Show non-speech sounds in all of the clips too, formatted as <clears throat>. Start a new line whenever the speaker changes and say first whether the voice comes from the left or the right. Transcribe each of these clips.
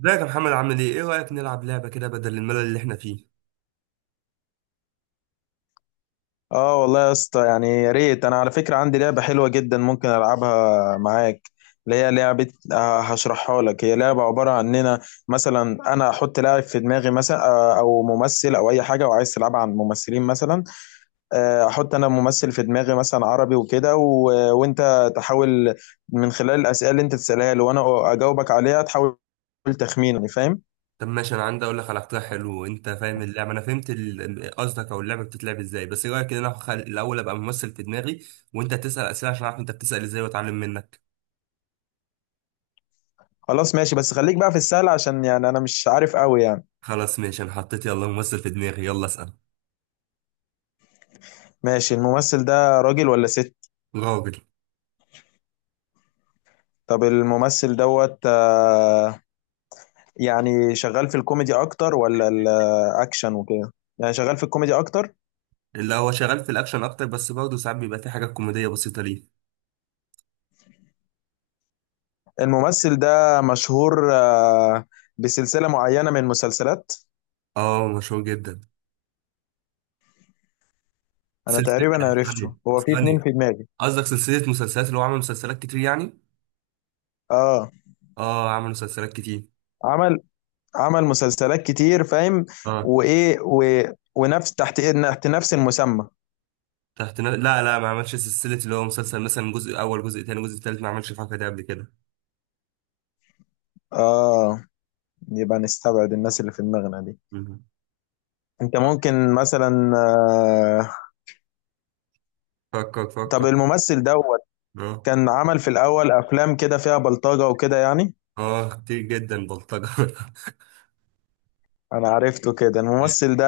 right: ازيك يا محمد، عامل ايه؟ ايه رأيك نلعب لعبة كده بدل الملل اللي احنا فيه؟
left: اه، والله يا اسطى يعني يا ريت. انا على فكرة عندي لعبة حلوة جدا ممكن العبها معاك، اللي هي لعبة. هشرحها لك. هي لعبة عبارة عن اننا مثلا انا احط لاعب في دماغي مثلا، او ممثل او اي حاجة وعايز تلعبها عن ممثلين مثلا. احط انا ممثل في دماغي مثلا عربي وكده وانت تحاول من خلال الاسئلة اللي انت تسألها لي وانا اجاوبك عليها تحاول تخمين، يعني فاهم؟
right: طب ماشي، انا عندي اقول لك على اقتراح حلو. وانت فاهم اللعبة، انا فهمت قصدك او اللعبة بتتلعب ازاي. بس ايه رأيك ان انا الاول ابقى ممثل في دماغي، وانت تسأل اسئلة عشان اعرف انت بتسأل ازاي واتعلم منك.
left: خلاص ماشي، بس خليك بقى في السهل عشان يعني انا مش عارف قوي يعني.
right: خلاص ماشي، انا حطيت. يلا ممثل في دماغي، يلا اسأل.
left: ماشي. الممثل ده راجل ولا ست؟
right: راجل.
left: طب الممثل دوت يعني شغال في الكوميدي اكتر ولا الاكشن وكده؟ يعني شغال في الكوميدي اكتر.
right: اللي هو شغال في الاكشن اكتر، بس برضه ساعات بيبقى في حاجات كوميدية بسيطة ليه.
left: الممثل ده مشهور بسلسلة معينة من المسلسلات؟
right: اه مشهور جدا.
left: انا
right: سلسلة.
left: تقريبا عرفته،
right: غني.
left: هو في اتنين
right: غني.
left: في دماغي.
right: قصدك سلسلة مسلسلات اللي هو عمل مسلسلات كتير يعني؟
left: اه،
right: اه عمل مسلسلات كتير.
left: عمل عمل مسلسلات كتير، فاهم؟
right: آه.
left: وايه و... ونفس تحت نفس المسمى.
right: لا لا، ما عملش سلسلة اللي هو مسلسل مثلا جزء أول جزء تاني جزء تالت، ما عملش الحركة دي قبل كده.
left: اه، يبقى نستبعد الناس اللي في دماغنا دي.
right: مم.
left: انت ممكن مثلا، آه،
right: فكر
left: طب
right: فكر.
left: الممثل ده
right: اه.
left: كان عمل في الأول أفلام كده فيها بلطجة وكده يعني؟
right: اه كتير جدا بلطجة <laughs>
left: أنا عرفته كده الممثل ده.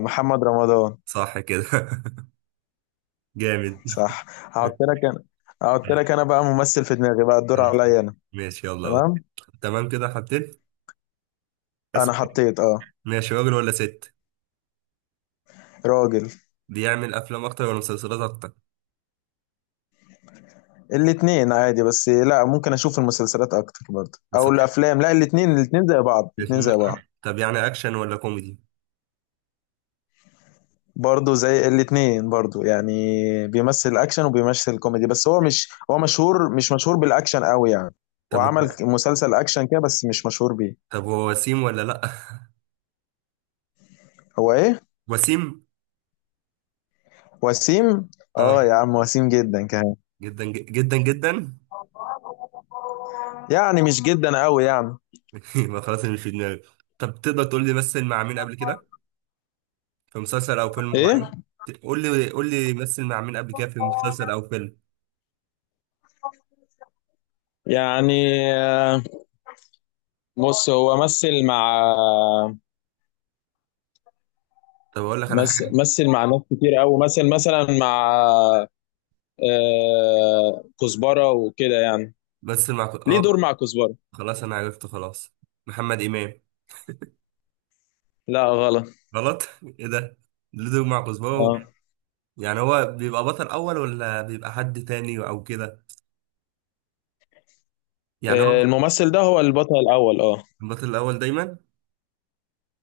left: محمد رمضان؟
right: صح كده. <laughs> جامد.
left: صح. هحط لك أنا، بقى ممثل في دماغي بقى، الدور عليا أنا.
right: ماشي يلا اهو.
left: تمام.
right: تمام كده حطيت.
left: أنا
right: أسأل.
left: حطيت
right: ماشي. راجل ولا ست؟
left: راجل.
right: بيعمل أفلام أكتر ولا مسلسلات أكتر؟
left: الاتنين عادي، بس لا ممكن أشوف المسلسلات أكتر برضه أو
right: مسلسلات
left: الأفلام، لا الاتنين، الاتنين زي بعض الاتنين زي
right: أكتر.
left: بعض.
right: طب يعني أكشن ولا كوميدي؟
left: برضه زي الاتنين برضه يعني. بيمثل أكشن وبيمثل كوميدي، بس هو مشهور، مش مشهور بالأكشن قوي يعني.
right: طب
left: وعمل
right: هو.
left: مسلسل أكشن كده بس مش مشهور بيه.
right: طب هو وسيم ولا لأ؟
left: هو ايه؟
right: <laughs> وسيم.
left: وسيم؟ اه
right: اه.
left: يا عم وسيم جدا كمان،
right: جدا جدا جدا.
left: يعني مش جدا قوي يعني.
right: <laughs> يبقى خلاص أنا مش في دماغي. طب تقدر تقول لي مثل مع مين قبل كده في مسلسل او فيلم
left: ايه؟
right: معين؟ قول لي مثل مع مين قبل كده في مسلسل او فيلم.
left: يعني آه، بص هو مثل مع،
right: طب اقول لك على
left: مثل,
right: حاجه.
left: مثل مع ناس كتير قوي. مثل مثلا مع كزبرة وكده يعني، ليه
right: اه.
left: دور مع كزبرة.
right: خلاص انا عرفت خلاص. محمد امام.
left: لا غلط.
right: غلط <laughs> ايه ده؟ ليه دور مع كزبره
left: اه،
right: يعني هو بيبقى بطل اول ولا بيبقى حد تاني او كده؟ يعني هو.
left: الممثل ده هو البطل الاول، اه.
right: البطل الاول دايما.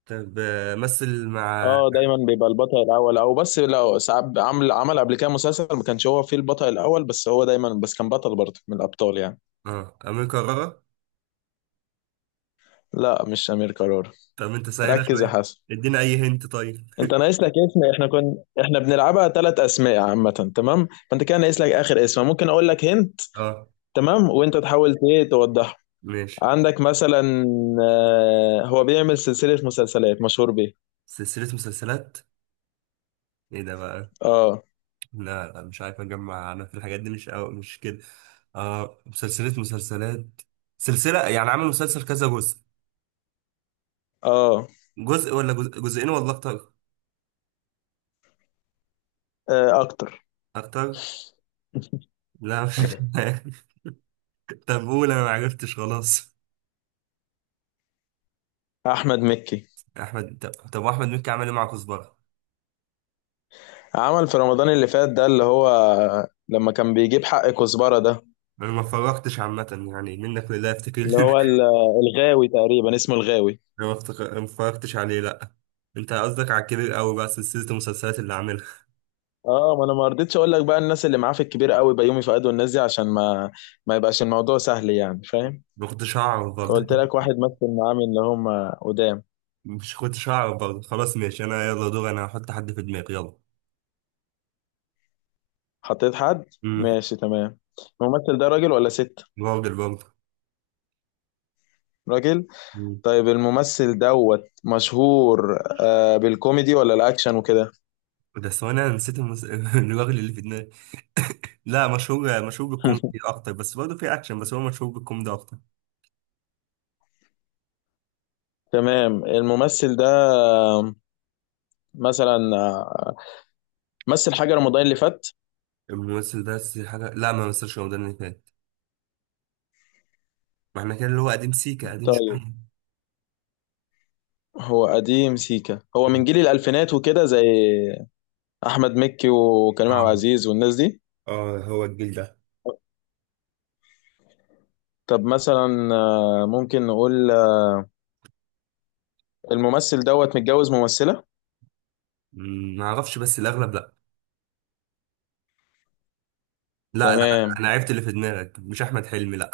right: طب مثل مع.
left: اه، دايما بيبقى البطل الاول، او بس لو ساعات عمل قبل كده مسلسل ما كانش هو فيه البطل الاول، بس هو دايما بس كان بطل برضه من الابطال يعني.
right: اه امير كرارة.
left: لا مش أمير كرارة.
right: طب انت سهله
left: ركز يا
right: شويه.
left: حسن.
right: ادينا اي هنت طيب.
left: انت ناقص لك اسم. احنا بنلعبها 3 اسماء عامة، تمام؟ فانت كده ناقص لك اخر اسم. ممكن اقول لك هنت،
right: اه.
left: تمام؟ وانت تحاول ايه توضحه.
right: ماشي.
left: عندك مثلا، هو بيعمل سلسلة مسلسلات مشهور بيه.
right: سلسلة مسلسلات. ايه ده بقى؟
left: اه،
right: لا لا مش عارف اجمع انا في الحاجات دي، مش كده. اه سلسلة مسلسلات. سلسلة يعني عامل مسلسل كذا جزء؟
left: اه،
right: جزء ولا جزئين ولا اكتر؟
left: اكتر. <laughs>
right: اكتر. لا <laughs> مش عارف. طب قول، انا ما عرفتش خلاص.
left: احمد مكي.
right: طب طب، احمد مكي عمل ايه مع كزبرة؟
left: عمل في رمضان اللي فات ده، اللي هو لما كان بيجيب حق كزبرة ده،
right: انا ما اتفرجتش عامة يعني، منك لله افتكر
left: اللي
right: <laughs>
left: هو الغاوي تقريبا اسمه الغاوي.
right: انا ما اتفرجتش عليه لا. انت قصدك على الكبير قوي، بقى سلسلة المسلسلات اللي عاملها.
left: اه، ما انا ما رضيتش اقول لك بقى الناس اللي معاه في الكبير قوي، بيومي فؤاد والناس دي، عشان ما يبقاش الموضوع سهل، يعني فاهم؟
right: ما كنتش هعرف برضه.
left: فقلت لك واحد مثل معاه من اللي هم قدام.
right: مش كنتش هعرف برضه. خلاص ماشي، انا يلا دور. انا هحط حد في دماغي يلا.
left: حطيت حد.
right: امم.
left: ماشي تمام. الممثل ده راجل ولا ست؟
right: راجل برضه.
left: راجل.
right: مم.
left: طيب الممثل دوت مشهور بالكوميدي ولا الاكشن وكده؟
right: بس هو انا نسيت <laughs> الراجل اللي في دماغي. لا مشهور، مشهور بالكوميدي
left: <laughs>
right: اكتر، بس برضه في اكشن، بس هو مشهور بالكوميدي اكتر.
left: تمام. الممثل ده مثلا مثل حاجة رمضان اللي فات؟
right: الممثل ده بس لا ما مثلش رمضان اللي فات. ما احنا كده اللي هو قديم سيكا، قديم
left: طيب.
right: شويه <clears throat>
left: هو قديم سيكا، هو من
right: مم.
left: جيل الألفينات وكده، زي احمد مكي وكريم عبد
right: اه.
left: العزيز والناس دي.
right: هو الجيل ده.
left: طب مثلا، ممكن نقول الممثل دوت متجوز ممثلة؟
right: مم، ما اعرفش بس الاغلب لا. لا لا
left: تمام.
right: انا عرفت اللي في دماغك، مش احمد حلمي لا.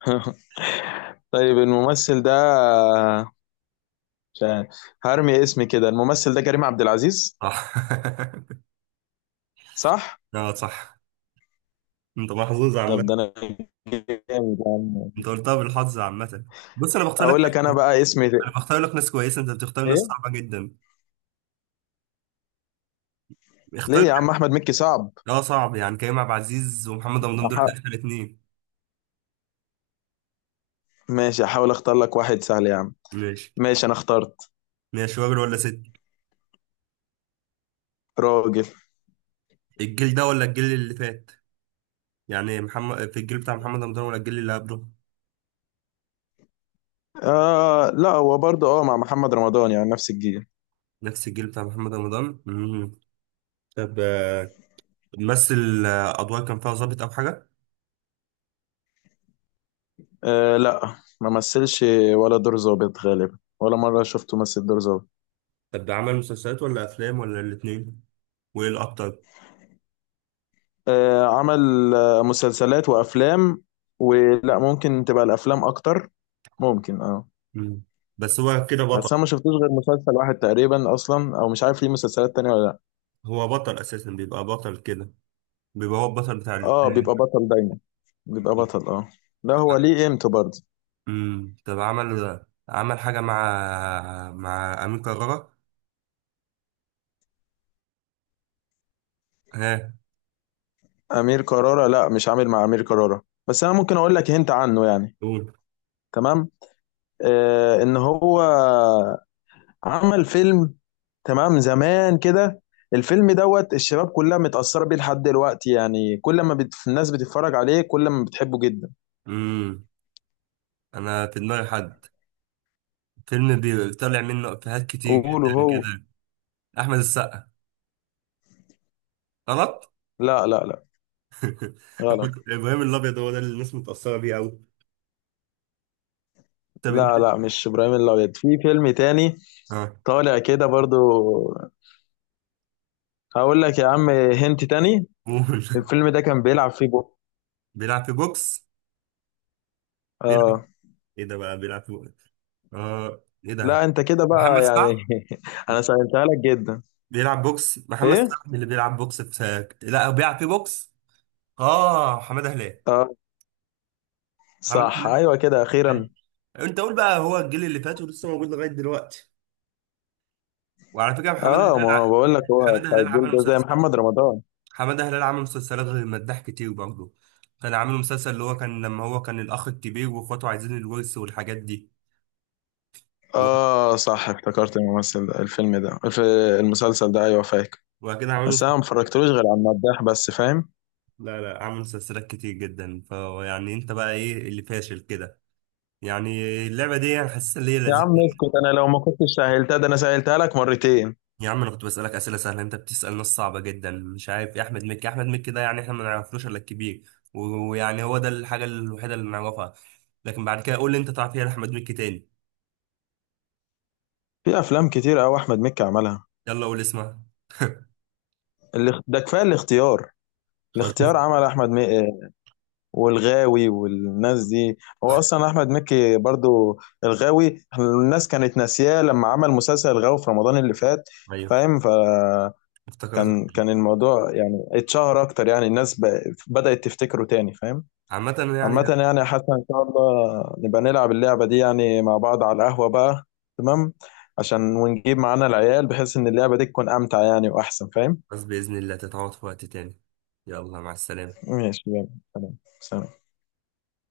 left: <laughs> طيب الممثل ده مش عارف. هرمي اسمي كده. الممثل ده كريم عبد العزيز.
right: صح. <laughs>
left: صح.
right: اه صح. انت محظوظ
left: طب ده
right: عامة.
left: انا جامد يا عم.
right: انت قلتها بالحظ عامة. بص انا بختار لك.
left: اقول لك انا بقى اسمي ده.
right: انا بختار لك ناس كويسة، انت بتختار ناس
left: ايه.
right: صعبة جدا.
left: ليه
right: اختار
left: يا
right: لك.
left: عم احمد مكي صعب؟
right: اه صعب، يعني كريم عبد العزيز ومحمد رمضان دول
left: أح...
right: اخر اتنين.
left: ماشي احاول اختار لك واحد سهل يا عم.
right: ماشي.
left: ماشي انا اخترت.
right: ماشي. راجل ولا ست؟
left: راجل.
right: الجيل ده ولا الجيل اللي فات؟ يعني محمد في الجيل بتاع محمد رمضان ولا الجيل اللي قبله؟
left: آه لا، هو برضه اه مع محمد رمضان يعني نفس الجيل.
right: نفس الجيل بتاع محمد رمضان. امم. طب مثل ادوار كان فيها ظابط او حاجة؟
left: أه لا، ما مثلش ولا دور ظابط غالبا، ولا مرة شفته مثل دور ظابط.
right: طب ده عمل مسلسلات ولا افلام ولا الاتنين؟ وايه الاكتر؟
left: أه عمل مسلسلات وأفلام، ولا ممكن تبقى الأفلام أكتر، ممكن اه.
right: مم. بس هو كده
left: بس أنا
right: بطل.
left: ما شفتوش غير مسلسل واحد تقريبا أصلا، أو مش عارف ليه مسلسلات تانية ولا لأ.
right: هو بطل اساسا، بيبقى بطل كده، بيبقى هو البطل بتاع
left: اه بيبقى بطل دايما، بيبقى بطل اه. لا هو ليه قيمته برضه.
right: طب عمل حاجة مع أمين كرارة. ها؟
left: أمير كرارة؟ لا مش عامل مع أمير كرارة، بس أنا ممكن أقول لك هنت عنه يعني.
right: قول.
left: تمام. إن هو عمل فيلم تمام زمان كده. الفيلم دوت الشباب كلها متأثرة بيه لحد دلوقتي، يعني كل ما الناس بتتفرج عليه كل ما بتحبه جدا.
right: امم. أنا في دماغي حد. فيلم بيطلع منه إفيهات كتير
left: وقولوا
right: جدا
left: هو،
right: كده. أحمد السقا. غلط
left: لا لا لا،
right: <laughs>
left: غلط.
right: إبراهيم الأبيض، هو ده اللي الناس متأثرة بيه أوي. طب
left: لا لا، مش إبراهيم الأبيض في فيلم تاني.
right: اه.
left: طالع كده برضو. هقول لك يا عم هنت تاني.
right: قول.
left: الفيلم ده كان بيلعب فيه جو.
right: <laughs> بيلعب في بوكس. بيلعب.
left: اه.
right: إيه ده بقى؟ بيلعب في بوكس؟ اه إيه
left: لا
right: ده؟
left: انت كده بقى
right: محمد
left: يعني.
right: سعد.
left: <laughs> انا سألتها لك جدا.
right: بيلعب بوكس، محمد
left: ايه؟
right: سعد اللي بيلعب بوكس في، لا هو بيلعب في بوكس. اه حماده هلال.
left: اه
right: حماده
left: صح،
right: هلال.
left: ايوه كده اخيرا.
right: انت قول بقى، هو الجيل اللي فات ولسه موجود لغايه دلوقتي. وعلى فكره حماده
left: اه
right: هلال
left: ما بقول لك هو
right: حماده
left: بتاع
right: هلال
left: الجيل
right: عمل
left: ده زي
right: مسلسل.
left: محمد رمضان.
right: حماده هلال عمل مسلسلات غير مداح كتير برضه. كان عامل مسلسل اللي هو كان لما هو كان الاخ الكبير واخواته عايزين الورث والحاجات دي و-
left: اه صح افتكرت الممثل ده، الفيلم ده، المسلسل ده ايوه فاكر.
right: وبعد كده عملوا.
left: بس انا ما اتفرجتلوش غير على المداح بس، فاهم؟
right: لا لا عمل مسلسلات كتير جدا، فيعني انت بقى ايه اللي فاشل كده؟ يعني اللعبه دي انا حاسسها اللي هي
left: يا
right: لذيذه.
left: عم اسكت انا لو ما كنتش سهلتها ده انا سهلتها لك مرتين.
right: يا عم انا كنت بسألك اسئله سهله، انت بتسأل ناس صعبه جدا، مش عارف يا احمد مكي. احمد مكي ده يعني احنا ما نعرفلوش الا الكبير ويعني هو ده الحاجه الوحيده اللي نعرفها. لكن بعد كده قول لي انت تعرف ايه احمد مكي تاني.
left: في افلام كتير قوي احمد مكي عملها.
right: يلا قول اسمها.
left: ده كفايه الاختيار.
right: خلاص
left: الاختيار
right: <laughs>
left: عمل احمد مكي، والغاوي والناس دي. هو اصلا احمد مكي برضو الغاوي. الناس كانت ناسياه لما عمل مسلسل الغاوي في رمضان اللي فات،
right: ايوه
left: فاهم؟
right: افتكرت.
left: كان الموضوع يعني اتشهر اكتر، يعني الناس بدأت تفتكره تاني، فاهم؟
right: عامه
left: عامة
right: يعني.
left: يعني يا حسن، ان شاء الله نبقى نلعب اللعبة دي يعني مع بعض على القهوة بقى. تمام. عشان ونجيب معانا العيال بحيث ان اللعبة دي تكون امتع يعني واحسن، فاهم؟
right: بس باذن الله تتعوض في وقت تاني. يلا مع السلامه.
left: ماشي يلا. سلام سلام.